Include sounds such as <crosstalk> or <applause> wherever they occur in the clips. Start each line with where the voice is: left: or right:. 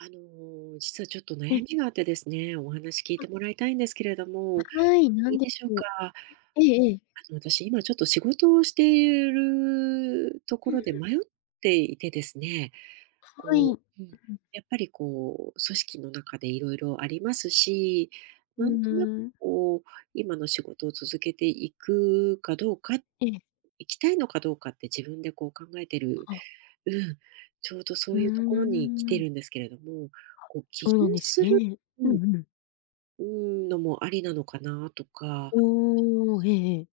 right: あの、実はちょっと
left: え。
right: 悩みがあってですね、お話聞いて
left: あ。
right: もらいたいんですけれど
left: あ、
right: も、
left: はい。な
right: いい
left: んで
right: でしょう
left: しょう。
right: か？
left: ん、ええええ。
right: あの、私今ちょっと仕事をしている-ると
left: う
right: こ
left: ん、
right: ろで
left: ふ。
right: 迷っていてですね、
left: はい。
right: こ
left: う
right: う、うん、
left: ん。
right: やっぱり、こう、組織の中でいろいろありますし、
left: う
right: なん
left: ん、う
right: となく、
left: ーん。
right: こう、今の仕事を続けていくかどうか、
left: ええ。
right: 行きたいのかどうかって自分で、こう、考えてる、
left: ああ。
right: うん、ちょうどそ
left: ふう
right: ういうところに来て
left: ん。
right: るんですけれども。
left: あ、
right: こう、起
left: そうな
right: 業
left: んです
right: する、
left: ね。
right: う
left: う
right: ん、
left: んうん。
right: うーん、のも有りなのかな、とか、
left: おお、ええええ。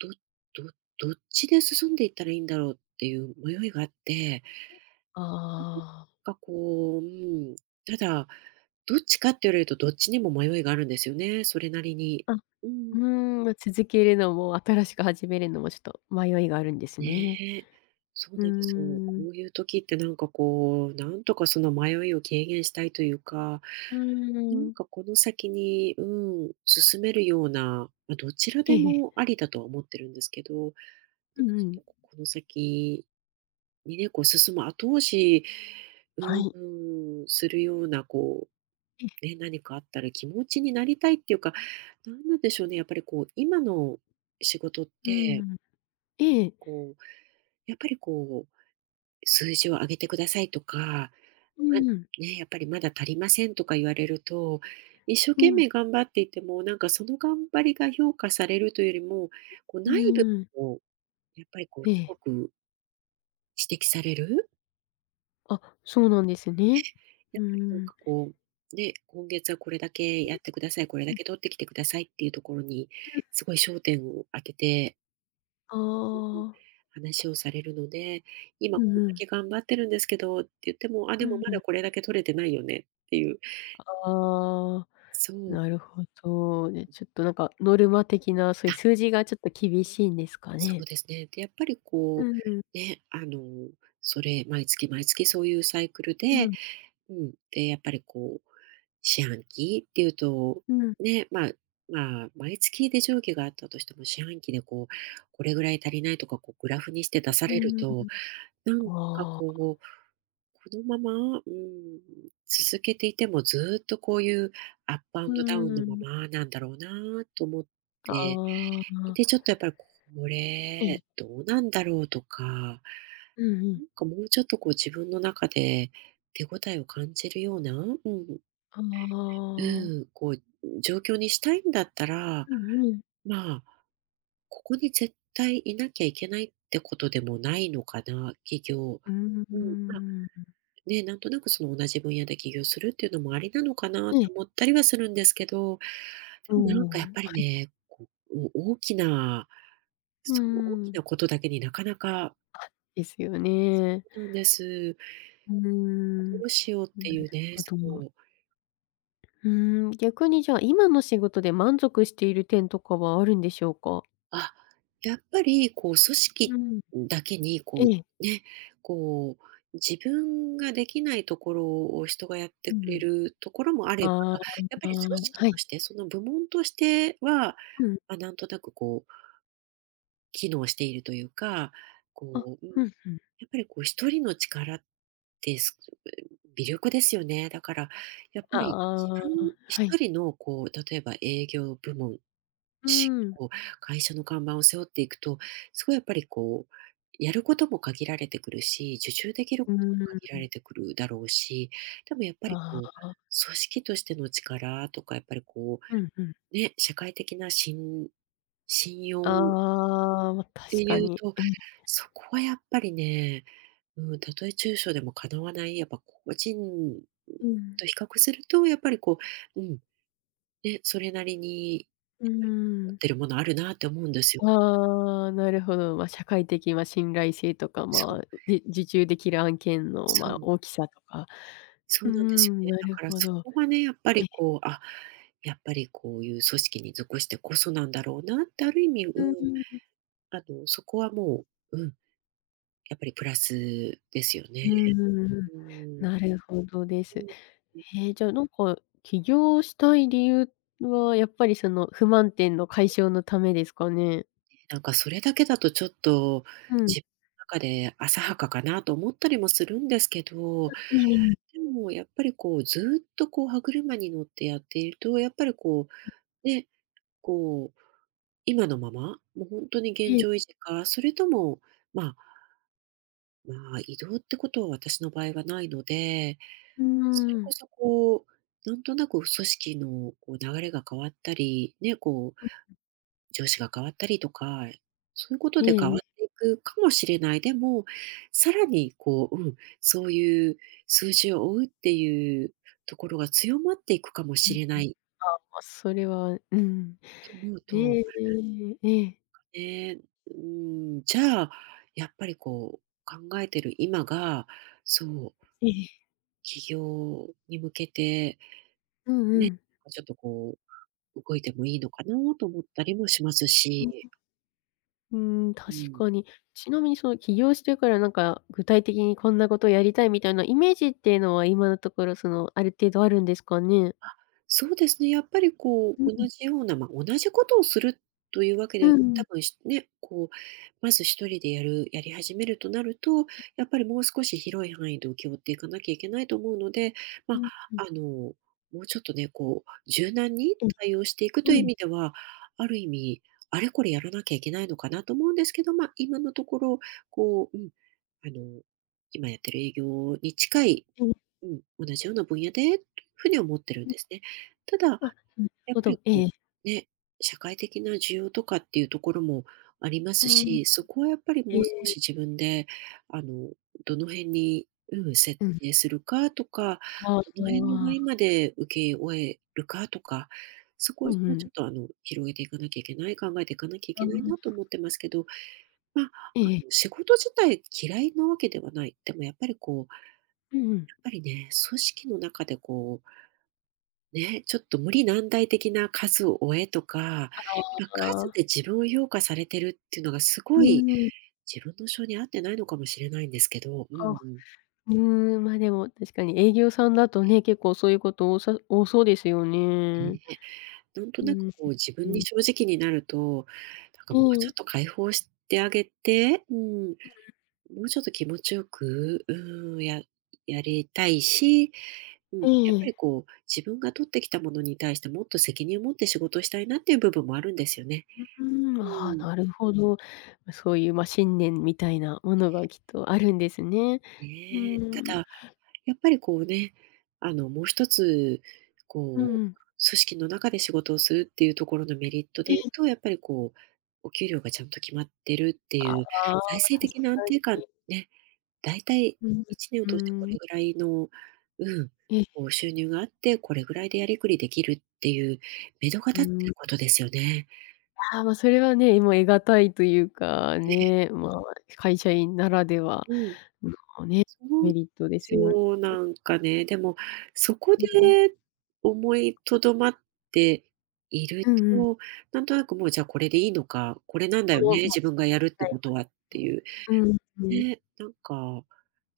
right: ちょっと、そう、うん、どどどっちで進んでいったらいいんだろうっていう迷いがあって。
left: ああ。
right: <unintelligible> かこう、うん、ただ、どっちかって言われるとどっちにも迷いがあるんですよね、それなりに。
left: あ。う
right: うん。
left: ーん、ま、続けるのも新しく始めるのも、ちょっと迷いがあるんですね。
right: ね。そう
left: うー
right: なんです。こ
left: ん。
right: ういう時ってなんかこう、なんとかその迷いを軽減したいというか、
left: う
right: な
left: ー
right: ん
left: ん。
right: かこの先に、うん、進めるような、ま、どちら
left: ええ
right: で
left: ええ。
right: もありだと思ってるんですけど、
left: うんう
right: <unintelligible>
left: ん。
right: この先にね、こう進む後押し、
left: は
right: う
left: い。
right: ん、するようなこ
left: え。
right: う、ね、何かあったら気持ちになりたいっていうか、なんなんでしょうね、やっぱりこう、今の仕事っ
left: うんう
right: て
left: ん。ええ、え。
right: こう、やっぱりこう、数字を上げてくださいとか、
left: う
right: ま、
left: んうん。
right: ね、やっぱりまだ足りませんとか言われると、一生
left: う
right: 懸
left: ん。
right: 命頑張っていても、なんかその頑張りが評価されるというよりも、こう
left: う
right: 内
left: ん
right: 部
left: うん。
right: をこう、やっぱりこ
left: え
right: うす
left: え。
right: ごく指摘される。
left: あ、そうなんです
right: え
left: ね。
right: え、
left: う
right: やっぱりなん
left: ーん。
right: かこう、ね、今月はこれだけやってください、これだ
left: うん。
right: け取ってきてくださいっていうところに
left: うん。
right: すごい焦点を当てて
left: あ
right: うんうん、
left: あ。
right: 話をされるので、今
left: う
right: こ
left: ん
right: ん
left: う
right: だ
left: ん。
right: け頑張ってるんですけどって言っても、あ、
left: う
right: でも
left: ん
right: ま
left: うん。
right: だこれだけ取れてないよねっていう。
left: ああ、
right: そう。
left: なるほど。で、ちょっとなんか、ノルマ的なそういう
right: な。
left: 数字がちょっと厳しいんですか
right: そ
left: ね。
right: うですね。で、やっぱり
left: う
right: こ
left: んうん。
right: う、ね、あの、それ、毎月毎月そういうサイクル
left: う
right: で
left: ん。
right: うん。で、やっぱりこう、四半期っていうと
left: うん。
right: ね、ま、まあ、毎月微増益があったとしても、四半期でこう、これぐらい足りないとか、こうグラフにして出さ
left: う
right: れ
left: う
right: る
left: んう
right: と、
left: ん。
right: なんか
left: ああ。
right: こう、このまま、うん、続けていてもずっとこういうアップアン
left: う
right: ドダウンの
left: ー
right: ま
left: ん。
right: まなんだろうなと思って。
left: ああ。
right: で、ちょっとやっぱり、こ
left: ええ。
right: れどうなんだろうとか。なん
left: うんうん。
right: か、もうちょっと、こう、自分の中で手応えを感じるようなうんうん。
left: ああ。
right: うん。こう、ん、状況にしたいんだったら、
left: うんうん。
right: まあ、ここに絶対いなきゃいけないってことでもないのかな。起業。
left: うん、うー
right: うん、まあ、
left: ん。
right: ね、なんとなくその同じ分野で起業するっていうのもありなのかな
left: ええ。
right: と思ったりはするんですけど、
left: お
right: でも、なんかやっ
left: お、
right: ぱ
left: は
right: り
left: い。
right: ね、こお大きな
left: うー
right: そう、大き
left: ん。
right: なことだけになかなか
left: ですよね。
right: そうなんです。
left: うー
right: あ、ど
left: ん、
right: うしようっ
left: なん
right: て
left: だ
right: いう
left: ろ、
right: ね、
left: あ
right: そ
left: とは。
right: う。
left: うーん、逆にじゃあ、今の仕事で満足している点とかはあるんでしょうか？
right: あ、やっぱり、こう、組
left: う
right: 織
left: ん。
right: うん、だけに、こ
left: え
right: う、
left: え。
right: ね、こう、自分ができないところを人がやっ
left: う
right: てく
left: んう
right: れ
left: ん、
right: るところもあれば、
left: あ
right: やっぱ
left: あ、
right: り、
left: ん、あ
right: 組
left: あ、
right: 織
left: は
right: と
left: い。
right: して、その、部門としては、
left: うん。
right: ま、なんとなくこう機能しているというか、
left: あ、
right: こう、うん、
left: うん、ふん。
right: やっぱり、こう、1人の力ってすごく、うん、微力ですよね。だから、やっぱ
left: あ、
right: り、自
left: あ
right: 分
left: あ、
right: ひ
left: は
right: と
left: い。
right: りの、こう、例えば営業部門、
left: うー
right: し
left: ん。
right: こう、会社の看板を背負っていくと、そこ、やっぱりこう、やることも限られてくるし、受注できる
left: う
right: ことも
left: ー
right: 限られ
left: ん。
right: てくるだろうし、でもやっぱり、
left: あ
right: こう、
left: あ。
right: 組織としての力とかやっぱり、こ
left: うん、ふん。
right: う、ね、社会的な信信用
left: ああ、ま、
right: って
left: 確か
right: いう
left: に。
right: と、
left: うん。
right: そこはやっぱりね、うん、たとえ中小でもかなわない、やっぱ、個人、ん、
left: うん。
right: と比較すると、やっぱり、こう、うん、ね、それなりに
left: う
right: やっ
left: ん、
right: ぱ
left: う
right: り、持
left: ーん。
right: ってるものあるなって思うんですよ。
left: ああ、なるほど。ま、社会的、ま、信頼性とか、
right: そ
left: ま
right: う。
left: あ、じ受注できる案件の、
right: そ
left: まあ、
right: う。
left: 大きさとか。
right: そ
left: う
right: うなんですよ
left: ん、
right: ね。
left: な
right: だ
left: る
right: から
left: ほ
right: そ
left: ど。
right: こはね、やっぱ
left: え、
right: り、こ
left: ふ。
right: う、あ、やっぱり、こういう組織に属してこそなんだろうなって、ある意味、う
left: うんう
right: ん、
left: ん、う。
right: あの、そこはもう、うん。やっぱりプラスですよ
left: う
right: ね。
left: ん、んんん、
right: ううーん。
left: なるほどです。
right: うん、う。
left: ええ、じゃあ、なんか、起業したい理由はやっぱり、その、不満点の解消のためですかね？
right: なんか、それだけだとちょっと、
left: うん。
right: じ中で浅はかかなと思ったりもするんですけ
left: あ、
right: ど、
left: うーん。
right: もうやっぱり、こう、ずっとこう、歯車に乗ってやっていると、やっぱりこう、ね、こう、今のまま、もうほんとに現
left: ええ。
right: 状維持か、それとも、まあまあ、異動ってことは私の場合はないので、
left: うー
right: それこ
left: ん。
right: そこう、なんとなく組織のこう、流れが変わったり、ね、こう、
left: うん、
right: 上司
left: う
right: が変わったりとか、そういうこと
left: え
right: で
left: え
right: 変わ
left: ええ。
right: っていくかもしれない。でも、さらにこう、うん、そういう、数字を追うっていうところが強まっていくかも
left: うん
right: し
left: うん。
right: れない
left: ああ、それは、うん。
right: と思うと、
left: で、
right: そっ
left: え
right: か、
left: えええ。
right: ええ、うーん、じゃあ、やっぱりこう、考えてる今が、そう
left: ええ。
right: 起業に向けて
left: うんう
right: ね、
left: ん。
right: ちょっとこう、動いてもいいのかなと思ったりもします
left: うんう
right: し。
left: ん。うーん、
right: う
left: 確
right: ん。
left: かに。ちなみにその、起業してから、なんか具体的にこんなことをやりたいみたいなイメージっていうのは、今のところ、その、ある程度あるんですかね？
right: あ、そうですね、やっぱりこ
left: うん
right: う、
left: うん。
right: 同じようなま、同じことをするというわけ
left: う
right: では、
left: んう
right: 多
left: ん。
right: 分しね、こう、まず一人でやるやり始めるとなると、
left: はい。
right: やっぱりもう少し広い範囲で受け負っていかなきゃいけないと思うので、
left: う
right: ま、
left: んうん。
right: あの、もうちょっとね、こう、柔軟に
left: うん、
right: 対応していくという
left: う
right: 意
left: ん。
right: 味では、ある意味、あれ、これやらなきゃいけないのかなと思うんですけど、ま、今のところ、こう、うん、あの、今やってる営業に近い、
left: ええ。
right: うん、同じような分野でっていうふうに思ってるん
left: うん。
right: ですね。ただ、
left: あ、なる
right: やっ
left: ほ
right: ぱり
left: ど。え
right: こ
left: え。
right: う、ね、社会的な需要とかっていうところもありま
left: う
right: す
left: ーん。
right: し、そこはやっぱり、
left: え
right: もう少
left: え。
right: し自分で、あの、どの辺に、うん、設
left: うん。
right: 定するかとか、
left: ああ、
right: どの辺
left: の、
right: の
left: あ
right: 範囲
left: あ。
right: まで請け負えるかとか、そこ
left: う
right: は
left: んう
right: もうち
left: ん。
right: ょっと、あの、広げていかなきゃいけない、考えていかなきゃい
left: ああ
right: け
left: あ
right: な
left: あ
right: いなと
left: ああ。
right: 思ってますけど、ま、あ
left: ええええ。
right: の、仕事自体嫌いなわけではない。でも、やっぱりこう
left: うんうん。
right: やっぱりね、組織の中でこうね、ちょっと無理難題的な数を追えとか、ま、
left: あああ
right: 数
left: あ。
right: で自分を評価されてるっていうのが、す
left: う
right: ご
left: ー
right: い
left: ん。
right: 自分の性に合ってないのかもしれないんですけど、うん
left: あ、う
right: うん。
left: ーん、まあ、でも確かに営業さんだと
right: ええ。
left: ね、結構そういうこと多さ多そうですよね。
right: ねえ、なんと
left: う
right: なく
left: ん、
right: こう自
left: う
right: 分に
left: ん。
right: 正直になると、なん
left: う
right: かもう
left: ー
right: ちょっ
left: ん。
right: と解放してあげて、うーん、
left: うんうん。
right: もうちょっと気持ちよく、うーん、ややりたいし、うん、
left: え
right: や
left: え
right: っぱ
left: え
right: り
left: え。
right: こう、自分が取ってきたものに対してもっと責任を持って仕事したいなっていう部分もあるんですよね。
left: あ、うーん、
right: う
left: あ
right: ー
left: あ、
right: ん。
left: なるほど。そういう、ま、信念みたいなものがきっとあるんですね。う
right: ねえ。
left: ー
right: た
left: ん。
right: だ、やっぱりこうね、あの、もう一つ、
left: うんう
right: こう、
left: ん。
right: 組織の中で仕事をするっていうところのメリット
left: え
right: でいう
left: え。
right: と、やっぱりこう、お給料がちゃんと決まってるって
left: あ
right: いう、財
left: あ、
right: 政
left: 確
right: 的な安
left: か
right: 定感
left: に。
right: ね、大体
left: うん、
right: 1年を
left: う
right: 通してこ
left: ーん。
right: れぐらいの、うん、
left: ええ。
right: こう、収入があって、これぐらいでやりくりできるっていう目途が立ってる
left: う
right: ことですよね。
left: ああ、まあ、それはね、もう得難いというか
right: ええ。
left: ね、まあ、会社員ならでは
right: うん。
left: のね、
right: その
left: メリットですよね。
right: そう、なんかね、でも、そこ
left: うん。
right: で思いとどまっている
left: うんうん。
right: と、なんとなく、もう、じゃあこれでいいのか、これなんだよ
left: 後は
right: ね、
left: まあ、
right: 自
left: そ
right: 分
left: う、
right: がやるって
left: 早
right: こ
left: く、
right: とはって
left: で、
right: いう、
left: うん、うん。
right: ね、なんか、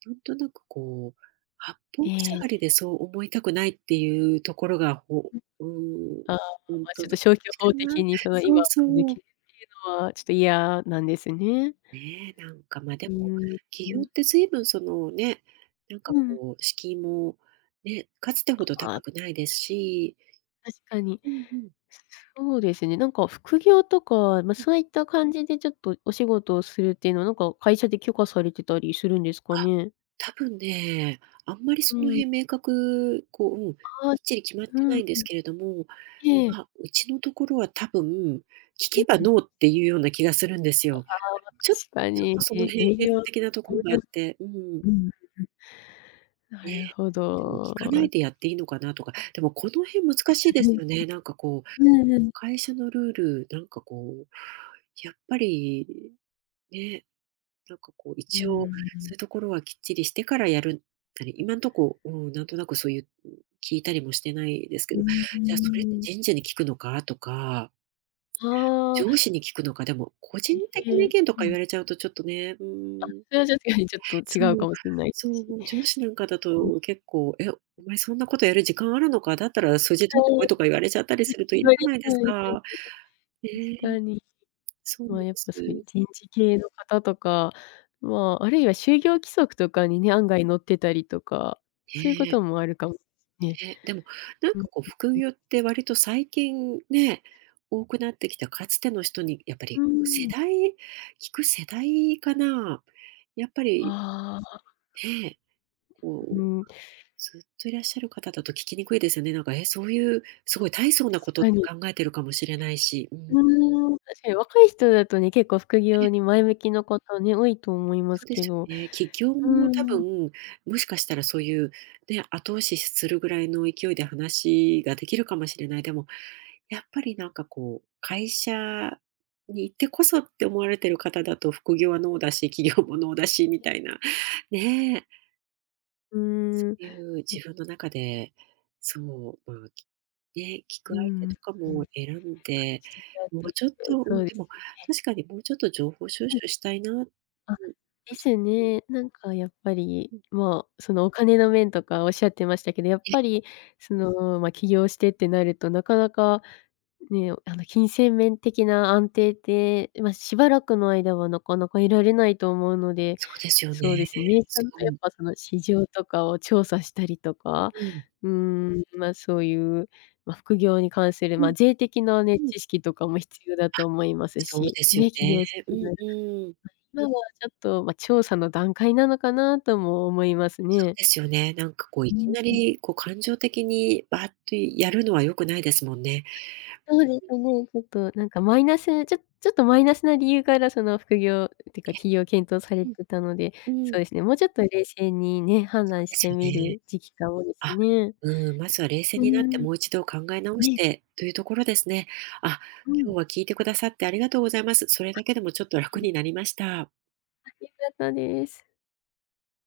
right: なんとなくこう、八方
left: え
right: 塞がり
left: え。
right: で、そう思いたくないっていうところが、ほ
left: うん。
right: うーん、
left: ああ、
right: ほん
left: まあ、ち
right: と <unintelligible>
left: ょっと
right: か
left: 消去法
right: な。
left: 的に、その、
right: そ
left: 今
right: う-
left: <unintelligible> って
right: そう。
left: いうのはちょっと嫌なんですね。
right: ねえ、なんか、ま、で
left: うー
right: も、
left: ん、う
right: 起業っ
left: ん。
right: てずいぶんその、ね、なんか
left: うん。
right: こう、敷居も、ね、かつてほ
left: か、
right: ど
left: あ。
right: 高くないですし。
left: 確かに。
right: うんうん。
left: そうですね、なんか副業とか、まあ、
right: うん。
left: そういった感じで、ちょっとお仕事をするっていうのは、なんか会社で許可されてたりするんですか
right: あ、
left: ね？
right: たぶんね、あんまり
left: う
right: その
left: ん。
right: 辺明確こう、うん、きっ
left: ああ、
right: ちり決まっ
left: う
right: て
left: ん、
right: ないんで
left: う
right: す
left: ん。
right: けれども、
left: ええ。
right: まあ、うちのところはたぶん、聞
left: う
right: け
left: ん
right: ば
left: うん。
right: ノーっていうような気がするんです
left: あ
right: よ。
left: あ、
right: ちょ
left: 確か
right: ちょっと
left: に、
right: その
left: え
right: 辺、
left: 営
right: 閉
left: 業、
right: 鎖的なところがあっ
left: <unintelligible>
right: て、うーん。
left: うん、うん。な
right: ね。
left: るほ
right: でも聞かな
left: ど。
right: いでやっていいのかなとか、でもこの辺
left: え、
right: 難し
left: そ
right: いで
left: れ
right: す
left: も
right: よね。なんか
left: <unintelligible>
right: こう、
left: うんうん。
right: 会社のルール、なんかこう、やっぱり、ね、なんかこう、
left: うー
right: 一応そ
left: ん。
right: ういうところはきっちりしてからやるなり、
left: うん。
right: 今んとこ、うん、なんとなくそういう聞いたりもしてないですけ
left: う
right: ど、
left: ん。うー
right: じゃあ、それって
left: ん。
right: 人事に聞くのかとか、
left: あ
right: 上司
left: あ。
right: に聞くのか、でも、個人的
left: え
right: な意
left: え、
right: 見と
left: う
right: か言
left: ん。
right: われちゃうと、ちょっとね、うー
left: あ、
right: ん。
left: それは確かにちょっと
right: そう、
left: 違うかもしんない
right: そ
left: し
right: う、上司なんかだ
left: うん。
right: と、結構、「え、お前そんなことやる時間あるのか、だったら数字取ってこい」と
left: <unintelligible>
right: か言われちゃったりす
left: で
right: ると、嫌
left: すよ
right: じ
left: ね、
right: ゃないですか。ねえ。ええ、
left: 確かに、
right: そうなん
left: ま
right: で
left: あ、やっぱそういう
right: す。
left: 人事系の方とか、まあ、あるいは就業規
right: うん。
left: 則とかにね、案外載ってたりとか、そういうこ
right: ねえ。
left: ともあるかもね。
right: ね、でも、なん
left: うん、
right: かこう、副
left: うん。
right: 業って割と最近ね、多くなってきた。かつての人にやっぱ
left: う
right: り世
left: ん。
right: 代、聞く世代かな、やっぱり
left: ああ。
right: ええ、こう、
left: う
right: ずっといらっしゃる方だと聞きにくいですよね、なんか、え、そういう、す
left: あ、
right: ごい大層なこ
left: 確
right: とっ
left: か
right: て
left: に。
right: 考えてるかもしれないし、うー
left: う
right: ん。
left: ーん、確かに若い人だとね、結構副
right: ええ。
left: 業に前向きな方ね、多いと思いま
right: そ
left: す
right: うで
left: け
right: す
left: ど、
right: よね、起業
left: う
right: も多
left: ーん。
right: 分、もしかしたらそういう、ね、後押しするぐらいの勢いで話ができるかもしれない。でも、やっぱり、なんかこう、会社にいてこそって思われてる方だと副業はノーだし、起業もノーだしみたいな、ねえ。
left: うー
right: そ
left: ん。う
right: ういう自
left: ん。
right: 分の中で、そう、まあ、きね、聞く
left: う
right: 相
left: ん
right: 手
left: う
right: とか
left: ん。
right: も選ん
left: あ、
right: で、
left: そ、
right: もう
left: <unintelligible>
right: ちょっと、う
left: そ
right: ん、
left: うで
right: で
left: す
right: も、
left: ね。
right: 確かにもうちょっと情報収
left: うん。
right: 集したいな。うん。も
left: あ、で
right: うちょ
left: すよね。なんかやっぱり、
right: うん。
left: もう、そのお金の面とか仰ってましたけど、やっ
right: ええ。
left: ぱり、その、まあ、起業してってなると、なかなか、ね、あの、金銭面的な安定って、ま、しばらくの間はなかなか得られないと思うので
right: そうですよね。
left: そうですね。ちゃ
right: す
left: ん
right: ご
left: とやっ
right: い。
left: ぱその市場とかを調査したりとか、
right: うん。
left: うーん、まあ、そう言う、まあ、副業に関する、
right: う
left: まあ、
right: ん。
left: 税的なね、
right: うん。
left: 知識とかも必要だ
right: あ、
left: と思います
right: そう
left: し、
right: ですよ
left: ね、起
right: ね。
left: 業す
right: う
left: る
right: ん
left: なら、
right: うん。
left: はい。<unintelligible> ちょっと調査の段階なのかなとも思います
right: そ
left: ね。
right: うですよね、なんかこう、い
left: う
right: き
left: ん
right: な
left: うん。
right: り、こう、感情的にばあっとやるのは良くないですもんね。
left: はい。そうです
right: <unintelligible>
left: ね。ちょっとなんかマイナスちょっちょっとマイナスな理由からその、副業っていうか、起
right: え。
left: 業を検討され
right: うん。
left: てたので、そ
right: う
left: う
right: ん。
left: ですね、もうちょっと冷静にね、判
right: そ
left: 断
right: う
left: し
right: です
left: て
right: よ
left: み
right: ね。
left: る時期が多いです
right: あ、
left: ね。
right: うーん、まずは冷静
left: うー
right: になって
left: ん。
right: もう一度考え直し
left: ね。
right: て、というところですね。あ、
left: うん。
right: 今日は聞いてくださってありがとうございます。それ
left: あ、
right: だけでもちょっと
left: え
right: 楽
left: え。
right: になりました。
left: あ、良かったです。